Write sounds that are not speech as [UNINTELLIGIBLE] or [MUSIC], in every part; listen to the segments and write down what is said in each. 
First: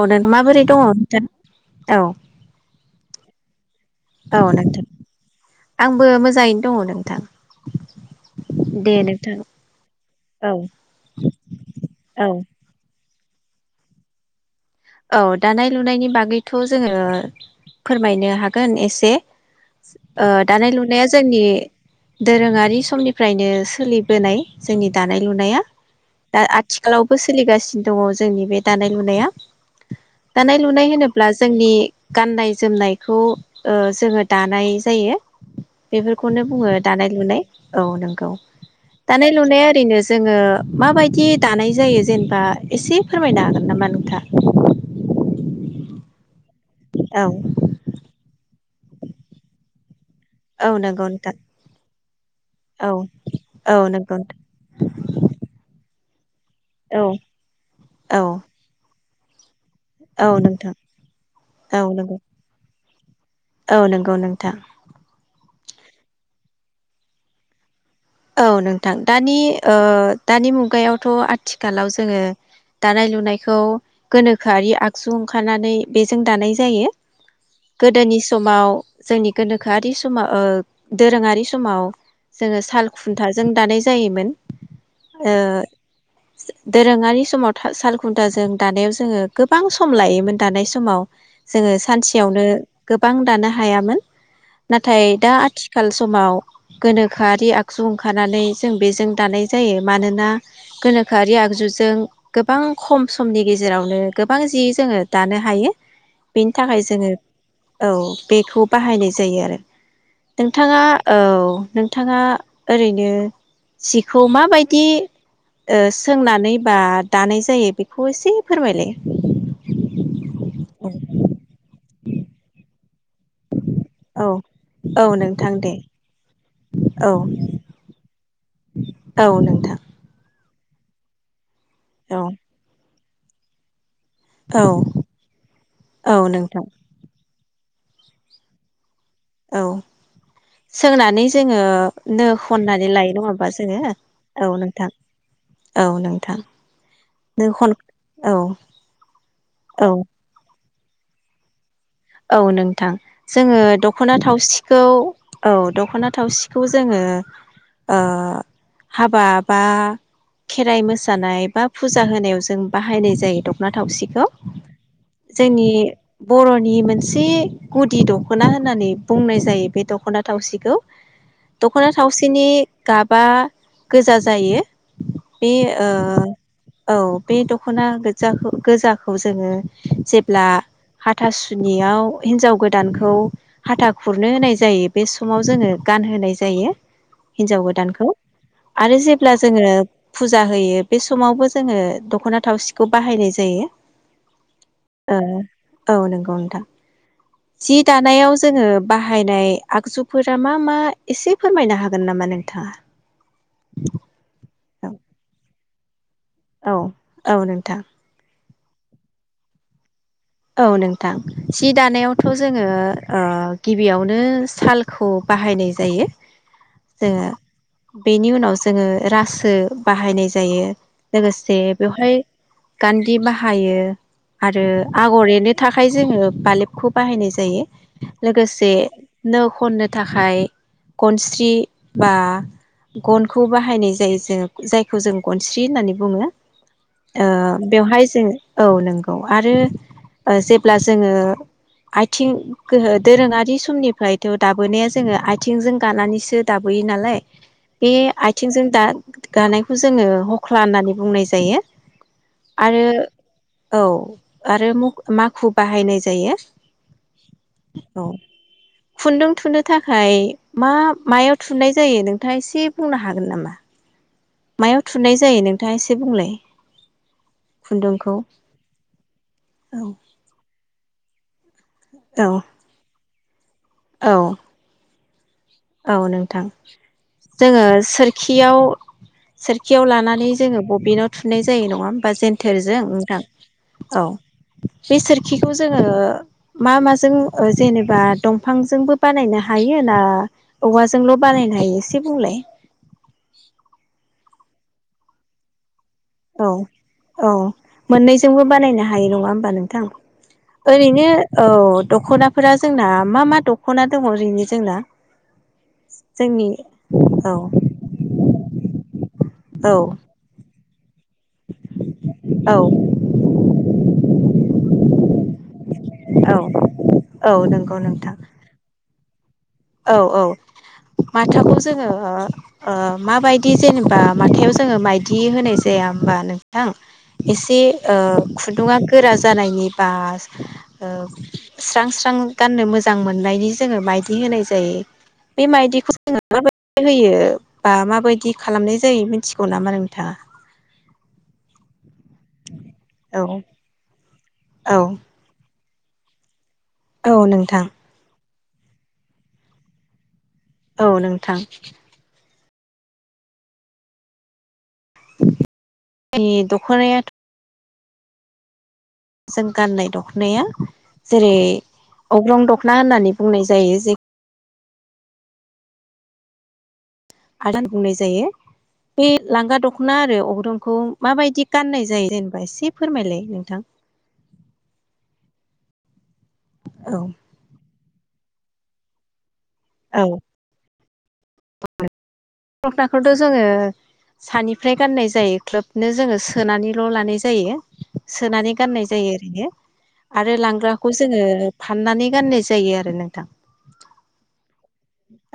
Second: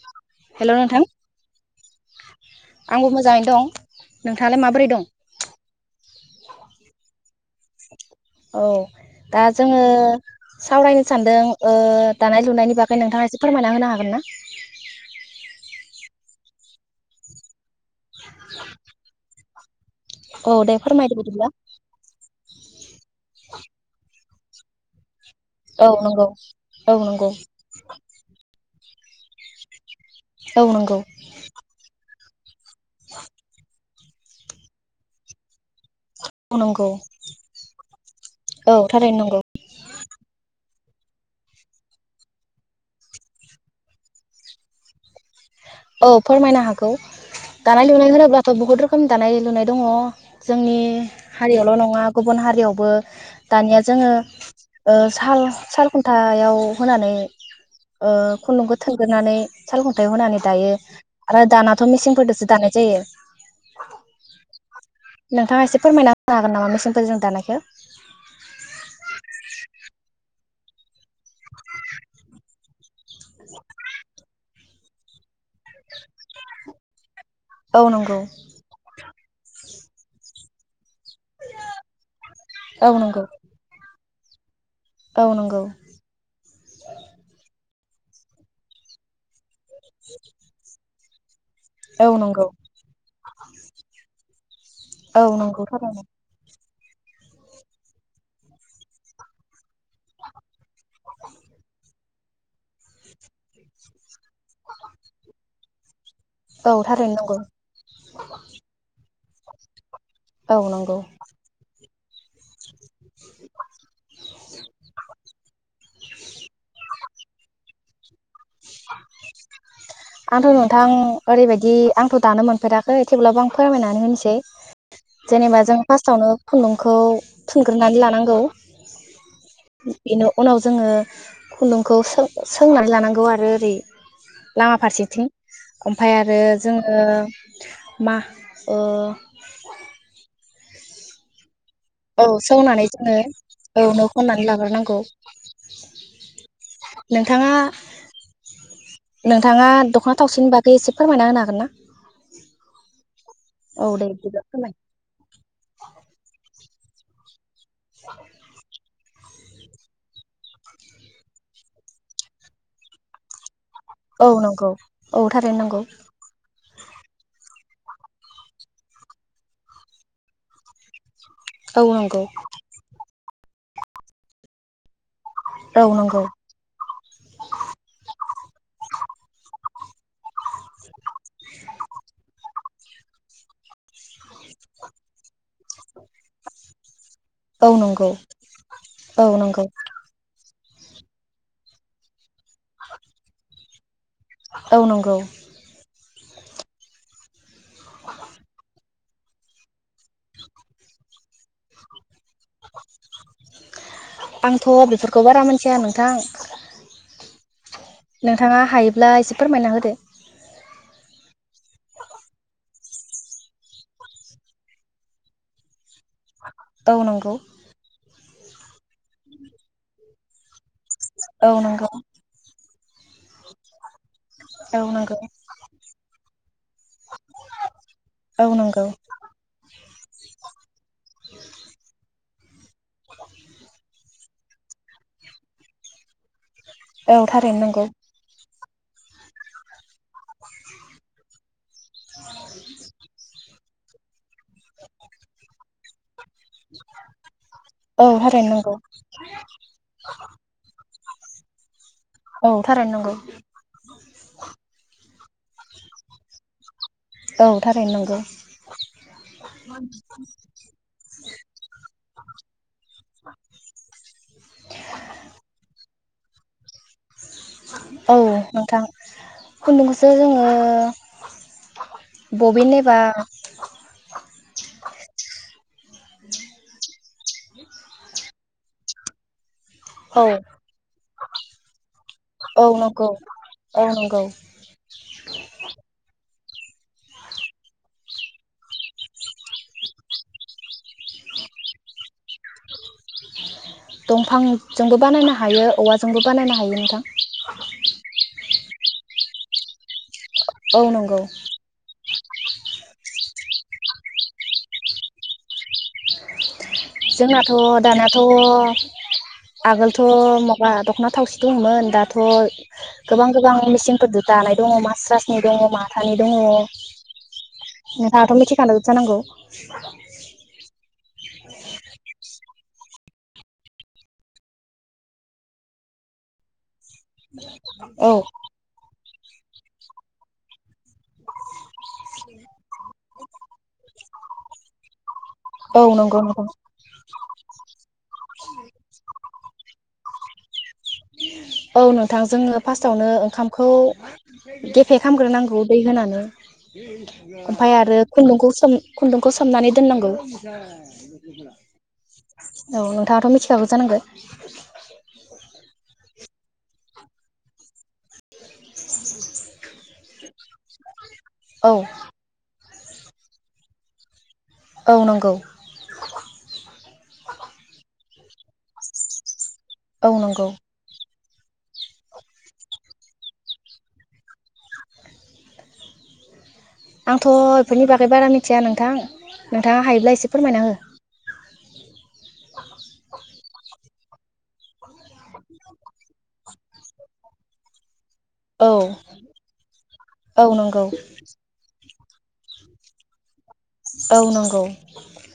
औ दान माबोरै हेल' दङ नोंथां [UNINTELLIGIBLE] औ आंबो मोजाङैनो दं औ नोंथाङालाय नोंथां माबोरै दं आंबो मोजाङैनो दङ नोंथां औ दे नोंथां दा जोङो औ सावरायनो सानदों ओ औ दानाय लुनायनि बागै नोंथाङा एसे फोरमायना होनो हागोन ना औ दानाय लुनायनि बागैथ जोङो फोरमायनो हागोन एसे ओ औ दानाय दे लुनाया फोरमायदो जोंनि बिदिब्ला दोरोङारि [UNINTELLIGIBLE] समनि फ्रायनो सोलिबोनाय जोंनि दानाय लुनाया औ नंगौ दा औ आथिखालावबो नंगौ सोलिगासिनो दङ जोंनि बे दानाय लुनाया दानाय औ लुनाय नंगौ होनोब्ला जोंनि गाननाय जोमनायखौ ओ जोङो दानाय जायो। बेफोरखौनो औ बुङो नंगौ दानाय लुनाय औ नोंगौ औ थारैनो दानाय नंगौ लुनाया ओरैनो जोङो माबायदि दानाय जायो जेनबा एसे फोरमायनो हागोन नामा नोंथा [INAUDIBLE] औ फोरमायनो हागौ औ दानाय लुनाय होनोब्ला थ बहुत रोखोम दानाय लुनाय दङ औ जोंनि नंगौ नोंथां हारियावल' नङा गुबुन हारियावबो औ दानिया औ जोङो नंगौ ओ साल साल खु थायाव अ नोंथां औ होनानै ओ औ खुन्दुंखौ थोन होनानै सालखुन्थायाव औ होनानै दायो नोंथां आरो औ दानाथ' नंगौ मेसेनफोरजोंसो दानाय जायो। [INAUDIBLE] औ नंगौ नोंथां नोंथाङा एसे फोरमायना होनो हागोन नामा मेसेनफोरजों दानायखो औ नोंथां दानि ओ दानि मुगायाव थ' आथिखालाव जोङो दानाय लुनायखौ गोनोखो खारि आगसुं खानानै बेजों दानाय जायो औ नंगौ गोदोनि समाव जोंनि गोनो खोआरि समाव ओ दोरोङारि समाव जों औ नंगौ खुन्थाजों दानाय जायो मोन औ ओ नंगौ दोरोङारि समाव था साल खुन्थाजों दानायाव जोङो गोबां सम लायोमोन दानाय समाव जोङो औ सानसेयावनो नंगौ गोबां दानो हायामोन नाथाय औ दा नंगौ आथिखाल थारैनो समाव गोनोखोआरि आ गजु ओंखारनानै जों बेजों दानाय जायो मानोना गोनोखोआरि आगजुजों गोबां खम समनि गेजेरावनो गोबां जि जोङो दानो हायो। बेनि औ थाखाय जोङो थारैनो नंगौ औ बेखौ बाहायनाय जायो आरो औ नोंथाङा नंगौ औ नों थांङा ओरैनो सिखौ माबायदि ओ सोंनानै बा दानाय जायो बे खौ एसे फोरमायलाय आंथ' नोंथां ओरैबायदि आंथ' दानो मोनफेराखै थेवब्लाबो आं फोरमायनानै औ होनोसै औ नोंथां जेनेबा दे जों फार्स्टआवनो खुन्दुंखौ औ थुनग्रोनानै ला नांगौ औ नोंथां उनाव जोङो खुन्दुंखौ औ सों सोंनानै लानांग ओरै औ लामा फारसेथिं ओफाय औ आरो नोंथां जोङो मा ओ औ सोंनानै जोङो औ नो सोंनानै खननानै लायो जोङो नङा होमबा जोङो औ नो औ खननानै नोंथां लाग्रोनांगौ औ नोंथां नों नोंथाङा खन औ नोंथाङा औ दख'ना थावसिनि बाग गै इसे फोरमायना हानो हागोन ना? औ नोंथां जोङो औ दे दख'ना बिदिब्ला फोरमाय थावसिखौ औ दख'ना थावसि खौ जोङो ओ हाबा बा खेराइ मोसानाय बा फुजा होनायाव जों बाहायनाय जायो दख ना थावसिखौ औ नंगौ औ थारैनो जोंनि नंगौ बर'न [INAUDIBLE] से गुदि दख'ना होननानै बुंनाय जायो बे दख'ना थावसिखौ। औ दख'ना नंगौ थावसिनि गाब बा गोजा जायो। बे औ ओ नंगौ औ बे दख'ना गोदजाखो गोजाखौ जोङो जेब्ला हाथा सु गोदानखौ हाथा खुरनो होनाय जायो बे समाव जोङो गानहोनाय जायो हिनजाव औ गोदानखौ नंगौ आरो औ जेब्ला नंगौ जोङो फुजा होयो बे समावबो जोङो दख'ना थावसिखौ बाहायनाय जायो। औ नंगौ ओ औ नंगौ। [UNINTELLIGIBLE] जि दानायाव जोङो बाहायनाय आगजुफोरा मा मा एसे फोरमायनो हागोन नामा नों? थाङा आं थ' बेफोरखौ बारा मोनथिया नोंथां। औ औ नोंथां। थाङा हायोब्ला इसे फोरमायना होदो। औ नोंथां जि दानायावथ' जोङो ओ गिबियावनो सालखौ बाहायनाय जायो। औ जोङो नंगौ। बेनि उनाव जोङो रासो बाहायनाय जायो। औ लोगोसे नंगौ बेवहाय गान्दि बाहायो। आरो औ नंगौ आगर एरनो थाखाय जोङो बालेबखौ बाहायनाय जायो औ लोगोसे नंगौ नो खननो थाखाय गनस्रि बा गनखौ बाहायनाय जायो जोङो। जायखौ जों गनस्रि होननानै बुङो। औ ओ थारैनो नंगौ बेवहाय जो औ नोंगौ आरो ओ जेब्ला जोङो आथिं गोहो दोरोङारि समनिफ्रायथ' दाबोने जोङो आथिंजों गानानैस [UNINTELLIGIBLE] दाबोयो नालाय बे औ थारैनो आथिंजों नंगौ दा गानायखौ जोङो हख्ला होननानै बुंनाय जायो। औ आरो थारैनो नंगौ औ आरो मुख माखु बाहायनाय जायो। औ थारैनो औ नंगौ खुन्दुं थुनो थाखाय मा मायाव थुनाय जायो नोंथाङा एसे बुंनो हागोन नामा? मायाव थुनाय जायो नोंथाङा एसे बुंलाय। खुन्दुंखौ औ नोंथां औ खुन्दुंखौसो जोङो औ बबिनेबा औ औ नोंथां जोङो सोरखि याव सोर खियाव औ लानानै जोङो बबिनाव थुननाय जायो नङा होमबा औ जेन्थेरजों नंगौ नोंथां औ बे सोरखिखौ जोङो मा माजों जेनेबा दंफांजोंबो बानायनो हायो ना? औवाजोंल' बानायनो हायो एसे बुंलाय। दंफांजोंबो बानायनो हायो औवा औ औ मोननैजोंबो बानायनो हायो नङा होमबा नोंथां। औ ओरैनो नंगौ औ दख'ना फोरा जोंना मा मा दख'ना दङ ओरैनि जोंना जोंनि औ जोंनाथ' दानाथ' औ आगोलथ' मख दख'ना थावसि दंमोन दा थ' औ गोबां गोबां मिचिनफोरदो दानाय दङ मास्रासनि दङ माथ थानि दङ औ औ नंगौ नोंथां नोंथाङाथ' मिथिखा [UNINTELLIGIBLE] जानां [UNINTELLIGIBLE] औ औ। माथाखौ जोङो ओ माबायदि जेनेबा माथायाव जोङो माइदि होनाय जाया होमबा नोंथां। एसे ओ औ खुदुङा गोरा जानायनि बास ओ स्रां स्रां गाननो मोजां मोननायनि जोङो मायदि होनाय बे औ मायदिखौ जों नंगौ नोंथां माबायदि होयो बा माबायदि खालामनाय जायो मिथिगौ नामा नों था औ नो थां जोङो फार्स्टावनो औ ओंखामखौ औ गेफे खामग्रोनांगौ दै होनानो औ नोंथां ओमफाय आरो खुन्दुंखौ सोम खुन्दुंखौ सोमनानै दोननांगौ [UNINTELLIGIBLE] औ नोंथां औ नोंथाङाथ' मिथिखागौ जानांगो इ द'ख'नायाद सोन गाननाय दख'नाया जेरै औ अग्रं द ना होननानै बुंनाय जायो जिग औ नंगौ। आदोन बुंनाय जायो बि लांगोन दख'ना औ आरो नंगौ अग्रंखौ माबायदि गाननाय जायो जेनेबा एसे फोरमायलाय नोंथां। औ आंथ' नोनि बागै बारा मिथिया नोंथां। नोंथाङा औ हायोब्ला एसे फोरमायनाहो। [UNINTELLIGIBLE] [UNINTELLIGIBLE] जोङो सानिफ्राय गाननाय जायो ख्लोबनो जोङो सोनानैल' लानाय जायो सोनानै औ गाननाय जायो ओरैनो आरो औ नंगौ लांग्राखौ जोङो फाननानै गाननाय जायो आरो नोंथा। औ नंगौ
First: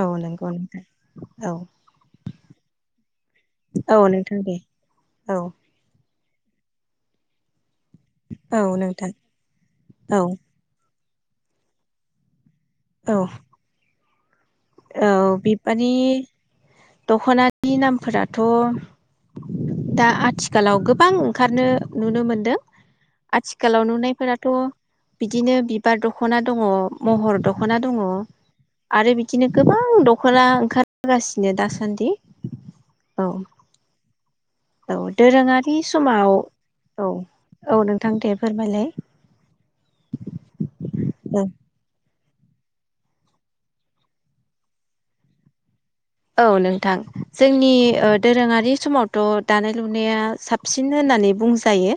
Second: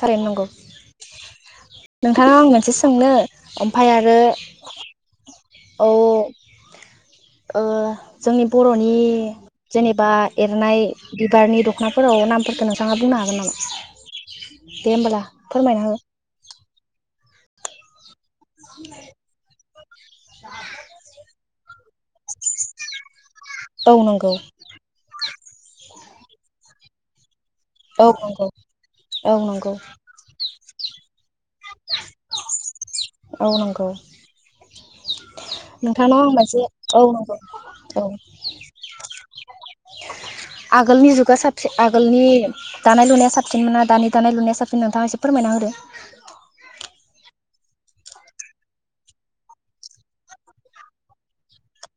थारैनो नांगौ नंगौ नोंथां औ नोंथाङा आं मोनसे सों नो औ नोंथां दे औ। औ औ ओ जोंनि औ बर'नि नोंथां जेनेबा औ एरनाय बिबारनि दख'नाफोराव नामफोरफोरखो नों थाङा औ बुंनो हागोन नामा? [INAUDIBLE] दे औ होमबाल फोरमायना बिबारनि हो दख'नानि नामफोरा थ' दा आथिखालाव गोबां ओंखारनो नुनो मोनदों आथिखालाव औ नंगौ नुनायफोराथ' बिदिनो बिबार दख'ना दङ महर दख दख'ना दङ औ नंगौ आरो बि औ बिदिनो नंगौ गोबां दख'ना ओंखार गासिनो दासान्दि औ नंगौ औ दोरोङारि नोंथांनाव समाव आं मोनसे औ नंगौ औ नोंथां दे फोरमायलाय आगोलनि जुगा साबसिन आगोलनि दानाय लुनाया साबसिन मोना दानि दानाय लुनाया साबसिन नोंथाङा एसे फोरमायना होदो औ नोंथां जोंनि ओ दोरोङारि समावथ' दानाय लुनाया साबसिन होननानै बुंजायो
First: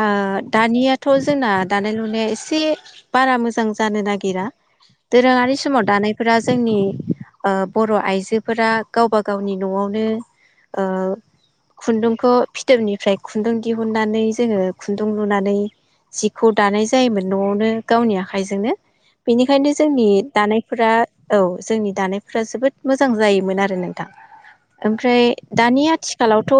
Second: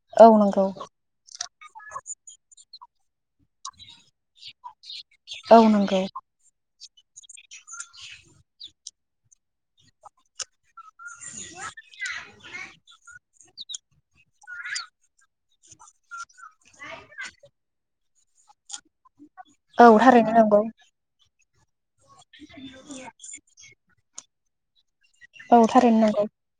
ओ औ नंगौ दानियाथ' जोंना दानाय लुनाया एसे बारा मोजां जानो नागिरा दोरोङारि औ समाव नंगौ दानायफोरा जोंनि ओ बर' आइजो जोफोरा गावबा गावनि न'आवनो ओ खुन्दुंखौ फिथोबनिफ्राय खु खुन्दुं दिहुननानै जोङो खुन्दुं लुनानै जिखौ दानाय जायोमोन न'आवनो गावनि आखाइजोंनो बेनिखायनो औ जोंनि थारैनो नंगौ दानायफोरा औ जोंनि दानायफ्रा जोबोद जायोमोन आरो नोंथां ओमफ्राय औ दानि थारैनो नंगौ आथिखालावथ'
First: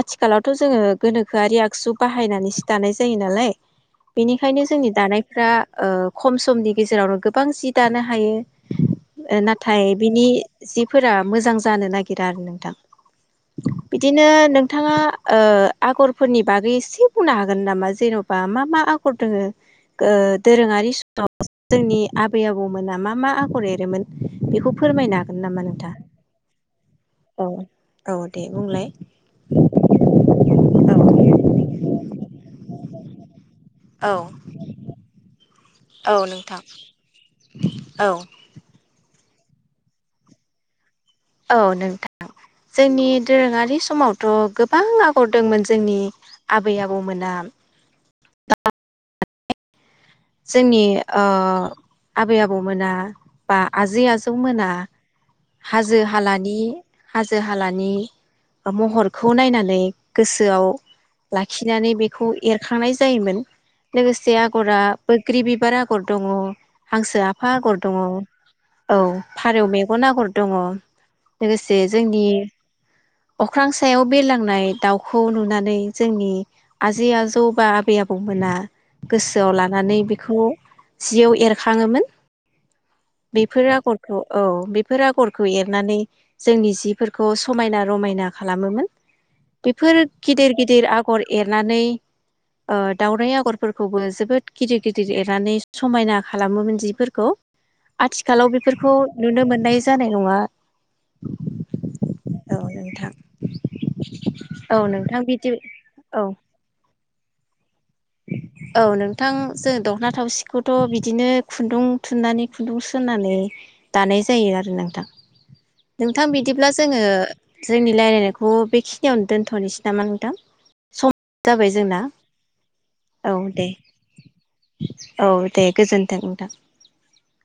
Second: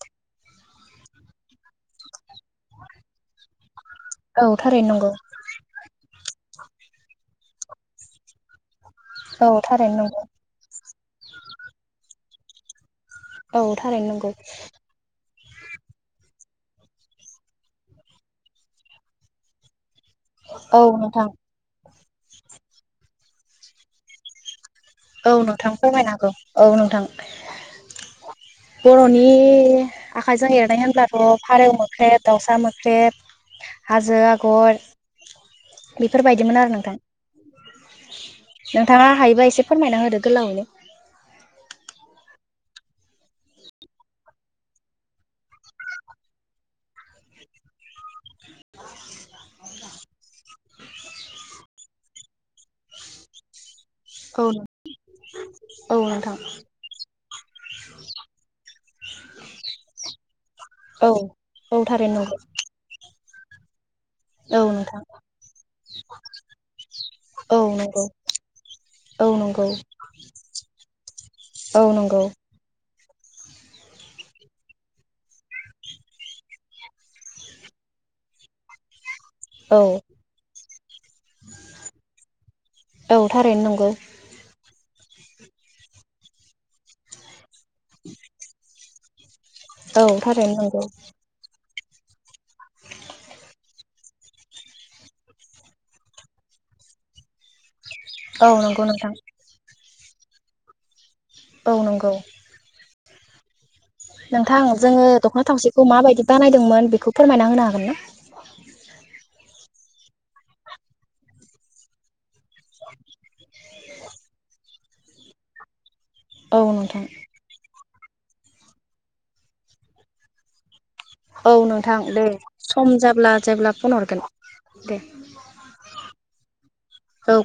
आथिखालावथ' जोङो गोनोखोआरि आगसु बाहायनानै सि दानाय जायो नालाइ औ बेनिखायनो जोंनि थारैनो नंगौ दानायफोरा ओ खम समनि गेजेरावनो गो बां सि दानो हायो। ओ औ नाथाय थारैनो नंगौ बिनि जि फोरा मोजां जानो नागिरा आरो नोंथां औ थारैनो बिदिनो नंगौ नोंथाङा ओ आगरफोरनि बागै एसे बुंनो हागोन नामा जेन'बा मा मा आगर दोङो ओ औ दोरोङारि सि नोंथां जोंनि [UNINTELLIGIBLE] आबै आबौमोना मा मा आगर एरोमोन बेखौ फोरमायनो औ हागोन नामा नोंथां फोरमायनांगौ औ नोंथां औ औ दे बुंलाय बर'नि आखाइजों एरनाय होनब्लाथ' फारौ मोख्रेब दाउसा मोख्रेब औ हाजो आगर बेफोरबायदिमोन आरो नोंथां औ नोंथाङा हायोबाय एसे फोरमायना होदो गोलावैनो औ नोंथां जोंनि दोरोङारि समावथ' गोबां आगर दंमोन जोंनि आबै आबौमोना जोंनि ओ आबै आबौमोना बा आजै आजौ औ मोना औ हाजो नोंथां हालानि हाजो हालानि महरखौ नायनानै गोसो गोसोआव औ औ लाखिनानै थारैनो बेखौ नंगौ एरखांनाय जायोमोन लोगोसे औ आगरा नोंथां बोग्रि बिबार आगर दङ हांसो आफा औ आगर दङ नंगौ औ औ नंगौ फारौ मेगन आगर दङ औ लोगोसे नंगौ जोंनि अख्रां सायाव बेरलांनाय दाउखौ नुनानै जोंनि आजै आजौ बा आबै आबौमोना गोसोआव औ लानानै बेखौ जियाव एरखाङोमोन औ थारैनो बेफोर नंगौ आगरखौ औ बे फोर आगर खौ एरनानै जोंनि जिफोरखौ समायना रमायना खालामोमोन बेफोर औ गिदिर थारैनो नंगौ गिदिर आगर एरनानै ओ दाउराइ आगरफोरखौबो जोबोद गिदिर गिदिर एरनानै समायना खालामोमोन जिफोरखौ औ आथिखालाव नंगौ बेफोरखौ नोंथां नुनो मोननाय जानाय नङा औ नंगौ औ [INAUDIBLE] नोंथां औ जोंङो नोंथां दख'ना बिदि थावसिखौ औ माबायदि बानायदोंमोन बेखौ फोरमायना होनो हागोन ना औ नोंथां जों दख'ना थावसिखौथ' बिदिनो खुन्दुं थुननानै खुन्दुं सोनानै दानाय जायो आरो नोंथां नोंथां औ बिदिब्ला जोङो नोंथां जोंनि रायलायनायखौ बेखिनियावनो दोनथ'नोसै नामा नोंथां सम औ जाबाय नोंथां जोंना दे सम जाब्ला औ दे जेब्ला फन हरगोन दे औ दे गोजोन्थों नोंथां। औ